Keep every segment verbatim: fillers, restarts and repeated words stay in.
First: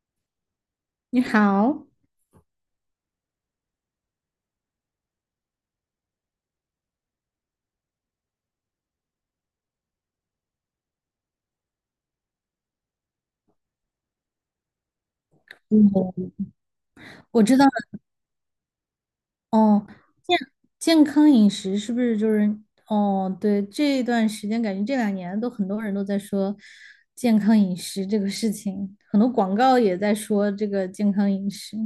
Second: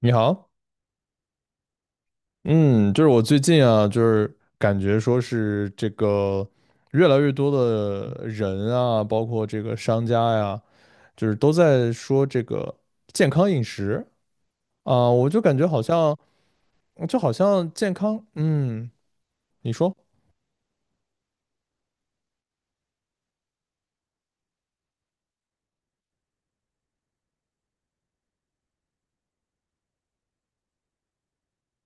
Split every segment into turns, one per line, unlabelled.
你好，
你好，
嗯，就是我最近啊，就是感觉说是这个越来越多的人啊，包括这个商家呀，就是都在说这个健康饮食啊，我就感觉好像
嗯，
就好
我知道
像
了
健康，嗯，你
哦。
说，
健健康饮食是不是就是哦？对，这段时间感觉这两年都很多人都在说健康饮食这个事情，很多广告也在说这个健康饮食。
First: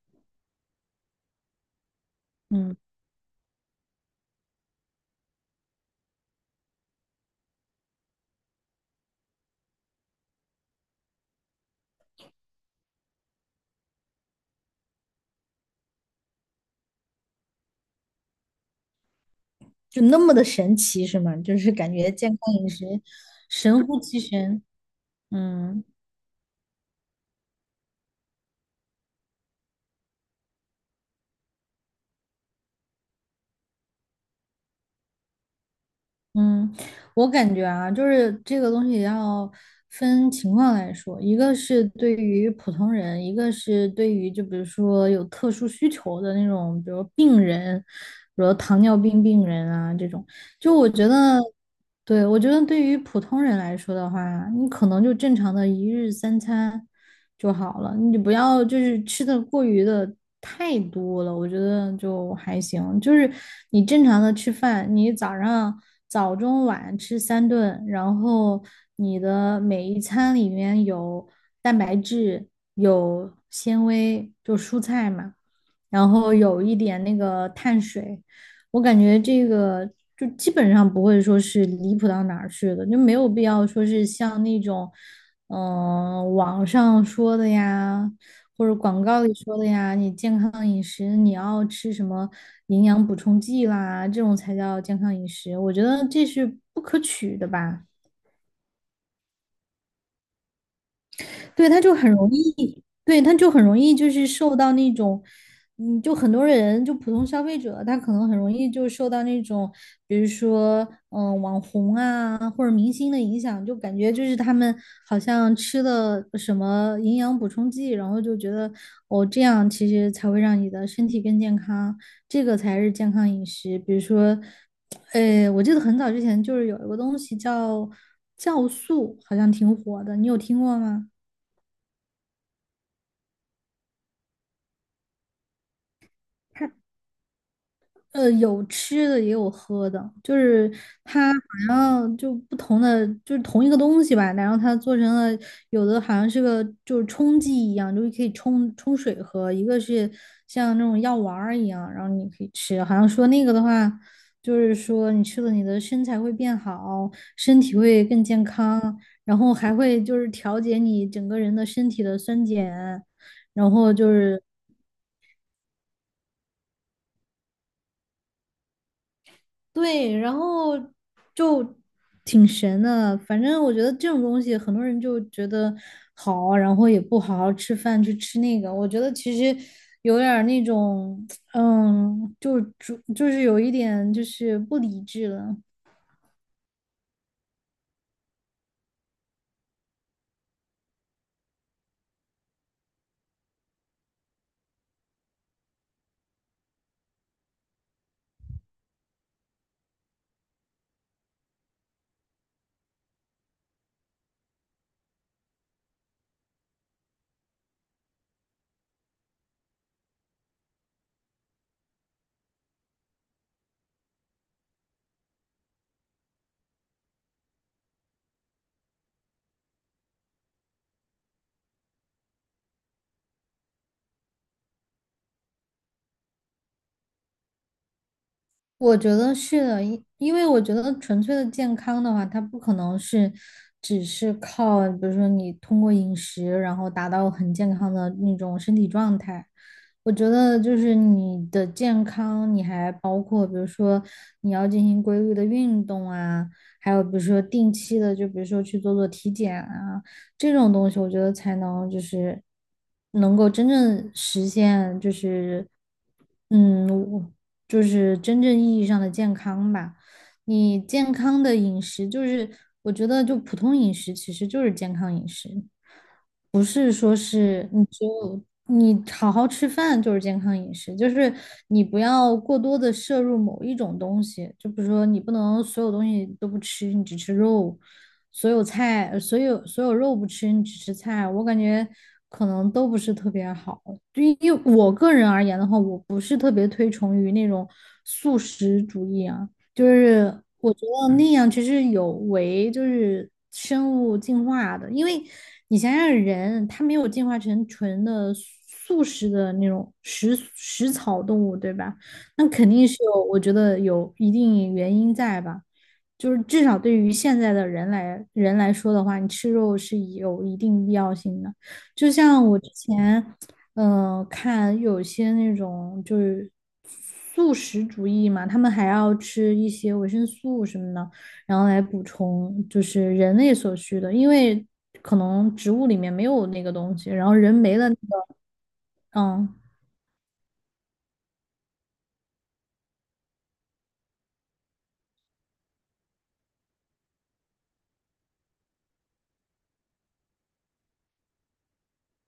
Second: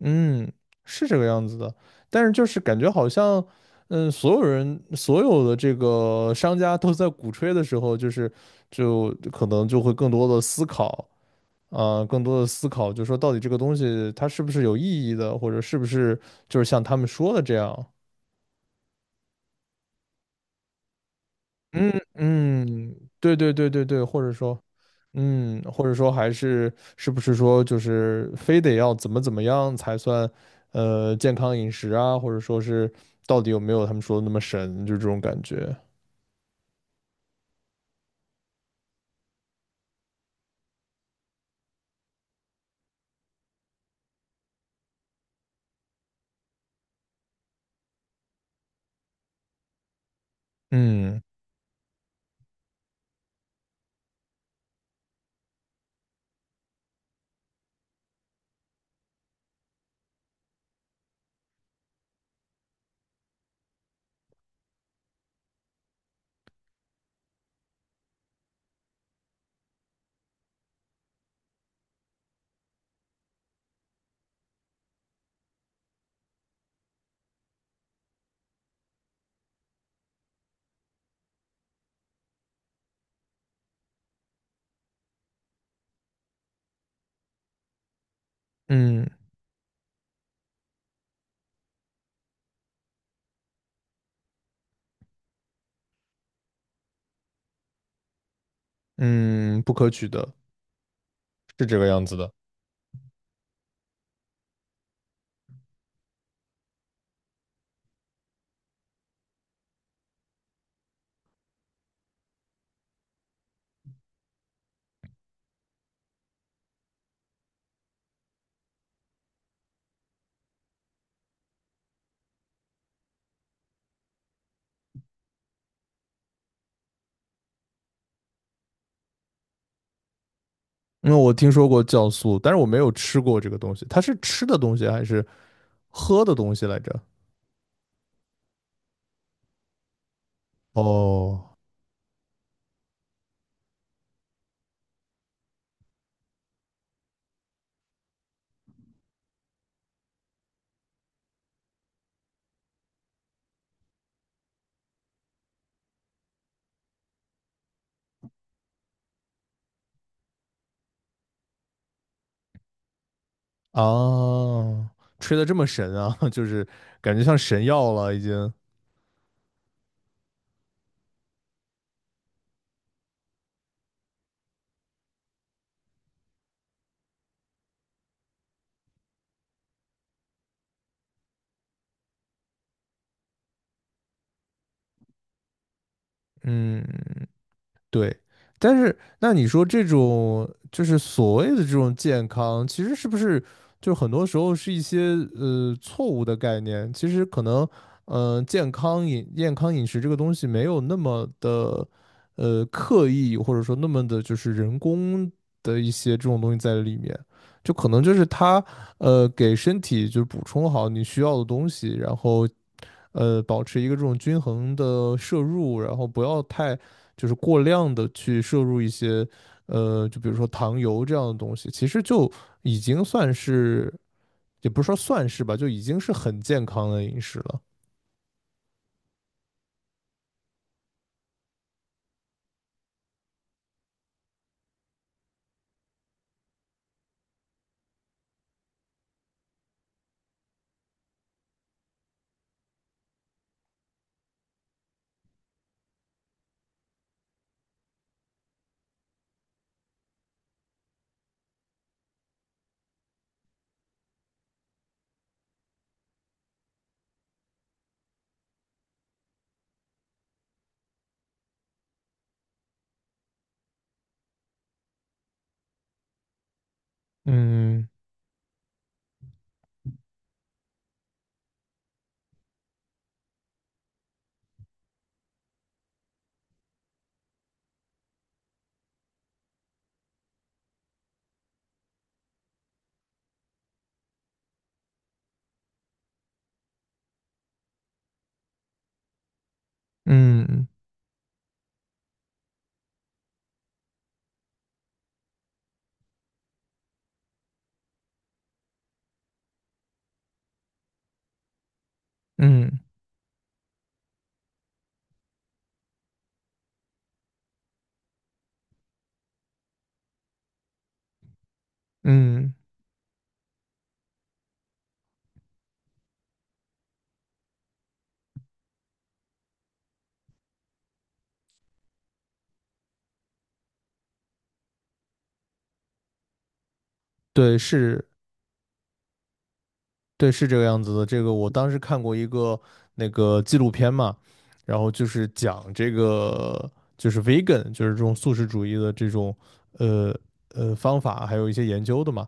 嗯，是这个样子的，但是就是
嗯，
感觉好像，嗯，所有人所有的这个商家都在鼓吹的时候，就是就可能就会更多的思考。呃，更多的思考，就是说到底这个东西它是不是有意义的，或者是不是就是像他们说的这样？
就那么的神奇是吗？就是
嗯
感觉健康饮食
嗯，对对对对
神乎
对，
其
或者说，
神。
嗯，或
嗯。
者说还是是不是说就是非得要怎么怎么样才算呃健康饮食啊，或者说是到底有没有他们说的那么神，就这种感觉。
嗯，我感觉啊，就是这个东西要分情况来说，一个是对于普通人，一个是对于就比如说有特殊需求的那种，比如病人，比如糖尿病病人啊这种，就我觉
嗯
得。对，我觉得对于普通人来说的话，你可能就正常的一日三餐就好了，你不要就是吃的过于的太多了，我觉得就还行。就是你正常的吃饭，你早上早中晚吃三顿，然后你的每一餐里面有蛋白质，有纤维，就蔬菜嘛，然后有一点那个碳水。我感觉这个就基本上不会说是离谱到哪儿去的，就没有必要说是像那种，嗯、网上说的呀，或者广
嗯。
告里说的呀，你健康饮食你要吃什么营养补充剂啦，这种才叫健康饮食，我觉得这是不可取的吧。
嗯，不可取的，是
对，
这
他
个
就
样
很
子
容
的。
易，对，他就很容易就是受到那种，嗯，就很多人就普通消费者，他可能很容易就受到那种，比如说，嗯、网红啊或者明星的影响，就感觉就是他们好像吃了什么营养补充剂，然后就觉得哦，这样其实才会让你的身体更健康，这个才是健康饮食。比如说，呃，我记得很早之前就是有一个东西叫酵素，好像挺火的，你有听过吗？
因为我听说过酵素，但是我没有吃过这个东西。它是吃的东西还是喝的东西来着？
呃，有吃的也有喝的，就是它好
哦。
像就不同的，就是同一个东西吧，然后它做成了有的好像是个就是冲剂一样，就是可以冲冲水喝，一个是像那种药丸儿一样，然后你可以吃，好像说那个的话，就是说你吃了你的身材会变好，身体会更健康，然后还会就是调节你整个人的身体的酸碱，然后就是。
啊，吹得这么神啊，就是感觉像神药了已经。
对，然后就挺神的。反正我觉得这种东西，很多人就觉得好，然后也不好好吃饭，去吃那个。我觉得其实有点儿那种，嗯，就主就是有一点就是不理智了。
嗯。对，但是那你说这种就是所谓的这种健康，其实是不是就很多时候是一些呃错误的概念？其实可能，嗯、健康饮健康饮食这个东西没有那么的呃刻意，或者说那么的就是人工的一些这种东西在里面，就可能就是它呃给身体就是补充好你需要的东西，然后呃保持一个这种均衡的摄入，然后不要太。就是过量的去摄入一些呃，就比如说糖油这样的东西，其实就已经算是，也不是说算是吧，就已经是很健康的饮食了。
我觉得是的，因因为我觉得纯粹的健康的话，它不可能是只是靠，比如说你通过饮食，然后达到很健康的那种身体状态。我觉得就是你的健康，你还包括比如说你要进行规律的运动啊，还有比如说定期的，就比如说去做做体检啊，这种东西，我觉得才能就是能够真正实现，就是嗯，我就是真正意义上的健康吧。你健康的饮食，就是我觉得就普通饮食其实就是健康饮食。不是说是你
嗯
只有你好好吃饭就是健康饮食，就是你不要过多的摄入某一种东西，就比如说你不能所有东西都不吃，你只吃肉，所有菜，呃所有所有肉不吃，你只吃菜，我感觉可能都不是特别好。对于我个人而言的话，我不是特别推崇于那种素食主义啊。就是
嗯
我觉得那样其实有违就是生物进化的，因为你想想人，他没有进化成纯的素食的那种食食草动物，对吧？那肯
嗯
定是有，我觉得有一定原因在吧。就是至少对于现在的人来人来说的话，你吃肉是有一定必要性的。就像
嗯，
我之前。嗯、呃看有些那种就是素食主义嘛，他们还要吃一些维生素什么的，然后来补充就是人类所需的，因为可能植物里面没有那个东西，然后人
对，
没了，
是，
嗯。
对，是这个样子的。这个我当时看过一个那个纪录片嘛，然后就是讲这个就是 vegan，就是这种素食主义的这种呃呃方法，还有一些研究的嘛。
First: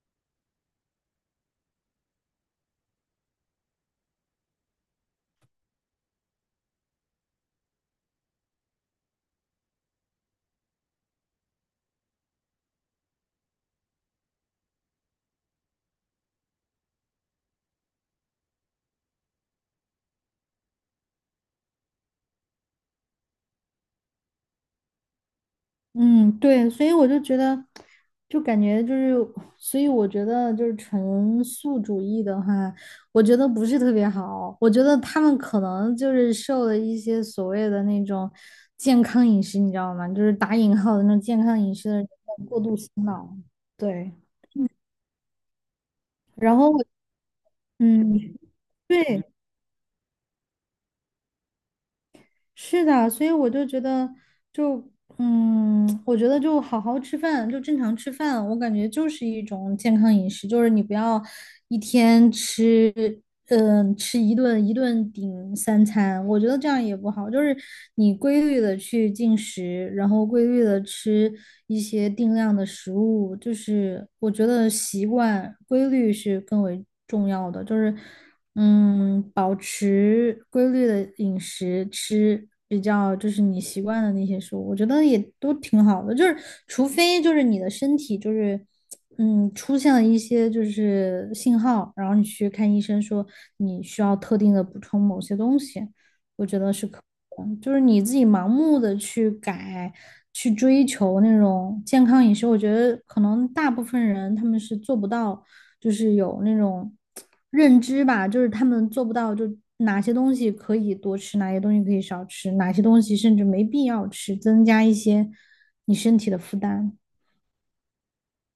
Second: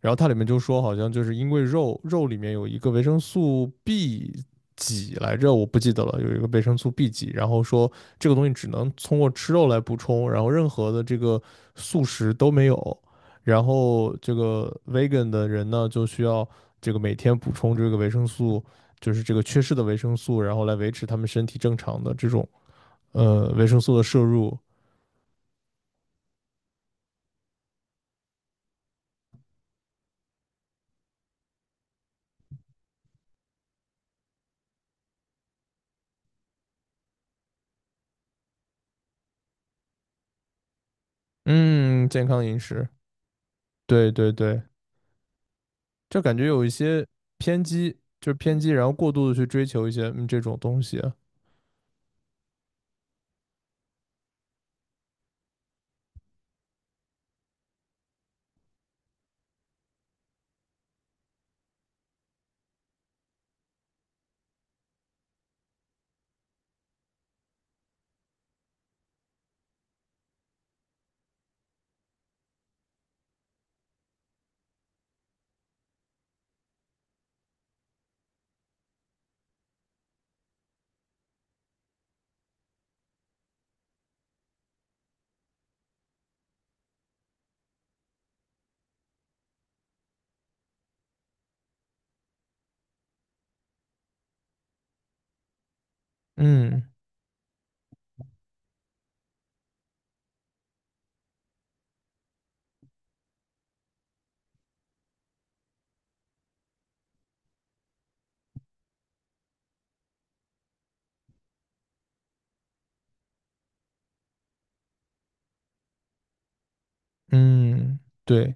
然后它里面就说，好像就是因为肉肉里面有一个维生素 B 几来着，我不记得了，有一个维生素 B 几，然后说这个东西只能通过吃肉来补充，然后任何的这个素食都没有。然后这个 vegan 的人呢，就需要这个每天补充这个维生素，就是这个缺失的维生素，然后来维持他们身体正常的这种呃维生素的摄入。
嗯，对，所以我就觉得，就感觉就是，所以我觉得就是纯素主义的话，我觉得不是特别好。我觉得他们可能就是受了一些所谓的那种健康饮食，你知道吗？就是打引号的那种健康饮食的
嗯，
人
健康
的
饮
过度
食，
洗脑。
对
对，
对对。就感觉
然
有一
后我
些偏激，
嗯，
就是偏激，然后过
对，
度的去追求一些嗯这种东西。
是的，所以我就觉得就，嗯，我觉得就好好吃饭，就正常吃饭，我感觉就是一种健康饮食，就是你不要一天吃，嗯、吃一顿一顿顶三餐，我觉得这样也不好。就是你规律的去进食，然后规律的吃一些定量的食物，就是我觉得习惯规律是更为重要的，就是。嗯，保持规律的饮食，吃比较就是你习惯的那些食物，我觉得也都挺好的。就是除非就是你的身体就是嗯出现了一些就是信号，然后你去看医生说你需要特定的补充某些东西。
嗯。
就是你自己盲目的去改、去追求那种健康饮食，我觉得可能大部分人他们是做不到，就是有那种认知吧，就是他们做不到，就哪些东西可以多吃，哪些东西可以少吃，哪些东西甚至没必要吃，增加一些你身体的负担。
嗯，对，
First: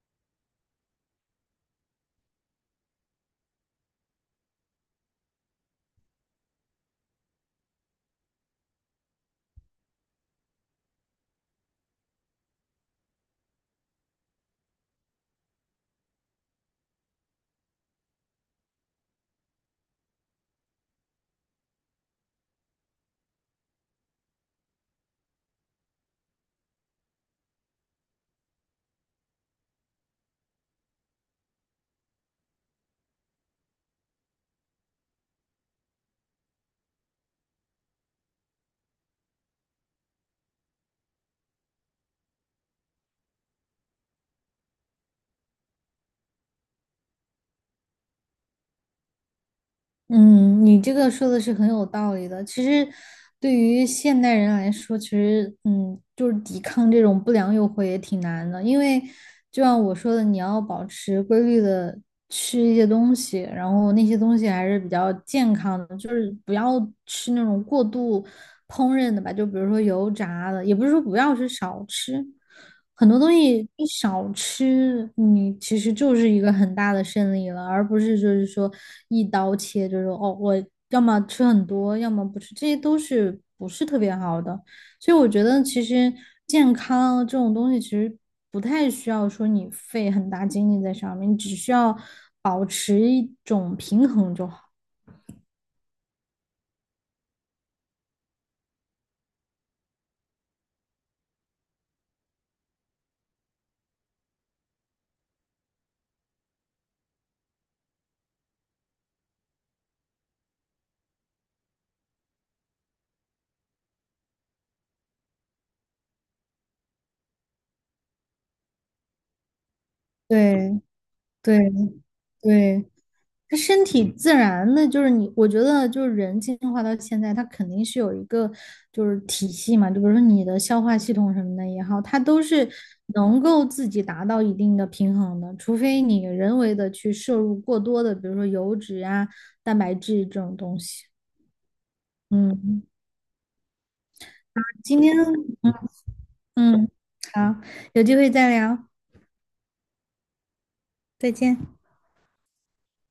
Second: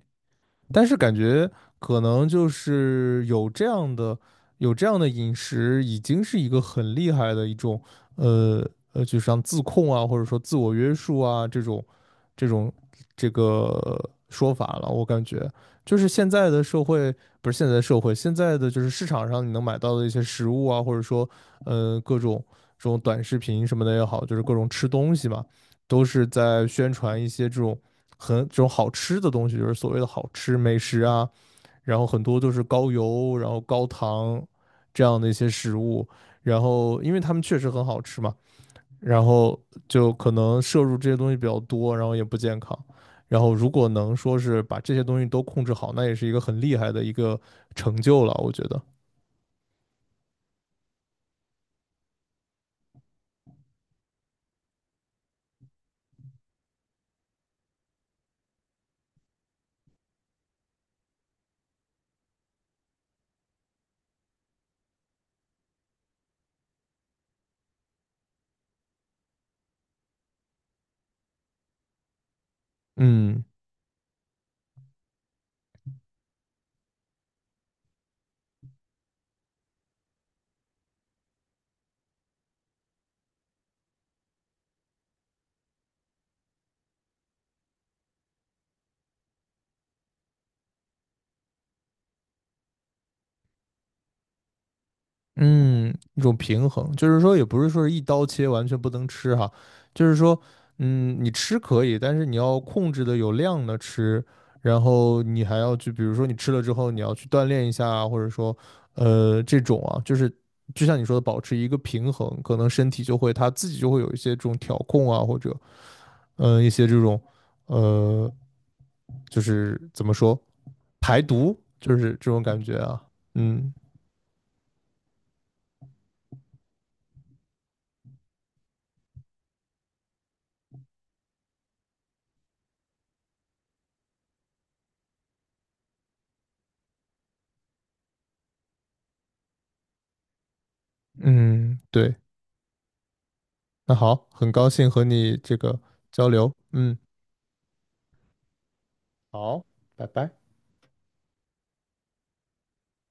但是感觉可能就是有这样的有这样的饮食，已经是一个很厉害的一种呃呃，就像自控啊，或者说自我约束啊这种这种这个说法了。我感觉就是现在的社会，不是现在的社会，现在的就是市场上你能买到的一些食物啊，或者说呃各种这种短视频什么的也好，就是各种吃东西嘛。都是在宣传一些这种很这种好吃的东西，就是所谓的好吃美食啊，然后很多都是高油，然后高糖这样的一些食物，然后因为他们确实很好吃嘛，然后就可能摄入这些东西比较多，然后也不健康。然后如果能说是把这些东西都控制好，那也是一个很厉害的一个成就了，我觉得。
嗯，你这个说的是很有道理的。其实，对于现代人来说，其实嗯，就是抵抗这种不良诱惑也挺难的，因为就像我说的，你要保持规律的吃一些东西，然后那些东西还是比较健康的，就是不要吃那种过度烹饪的吧，就比如说油炸的，也不是说不要是少吃。很多东
嗯。
西你少吃，你其实就是一个很大的胜利了，而不是就是说一刀切，就是说哦，我要么吃很多，要么不吃，这些都是不是特别好的。所以我觉得其实健康这种东西其实不太需要说你费很大精力在上面，你只需要保持一种平衡就好。
嗯，一种平衡，就是说也不是说是一刀切，完全不能吃哈，就是说，嗯，你吃可以，但是你要控制的有量的吃，然后你还要去，比如说你吃了之后，你要去锻炼一下啊，或者说，呃，这种啊，就是就像你说的，保持一个平衡，可能身体就会它自己就会有一些这种调控啊，或者，嗯、一些这种，呃，就是怎么说，
对
排毒，
对
就是这种感觉
对。
啊。
它
嗯
身体自然的，就是你，我觉得就是人进化到现在，它肯定是有一个就是体系嘛，就比如说你的消化系统什么的也好，它都是能够自己达到一定的平衡的，除非你人为的去摄入过多的，比如说油脂啊、蛋白质这种东西。
嗯，对。
嗯，
那好，很高兴
今
和
天
你这个交流，
嗯
嗯，
好，有机会再聊，
好，拜拜。
再见。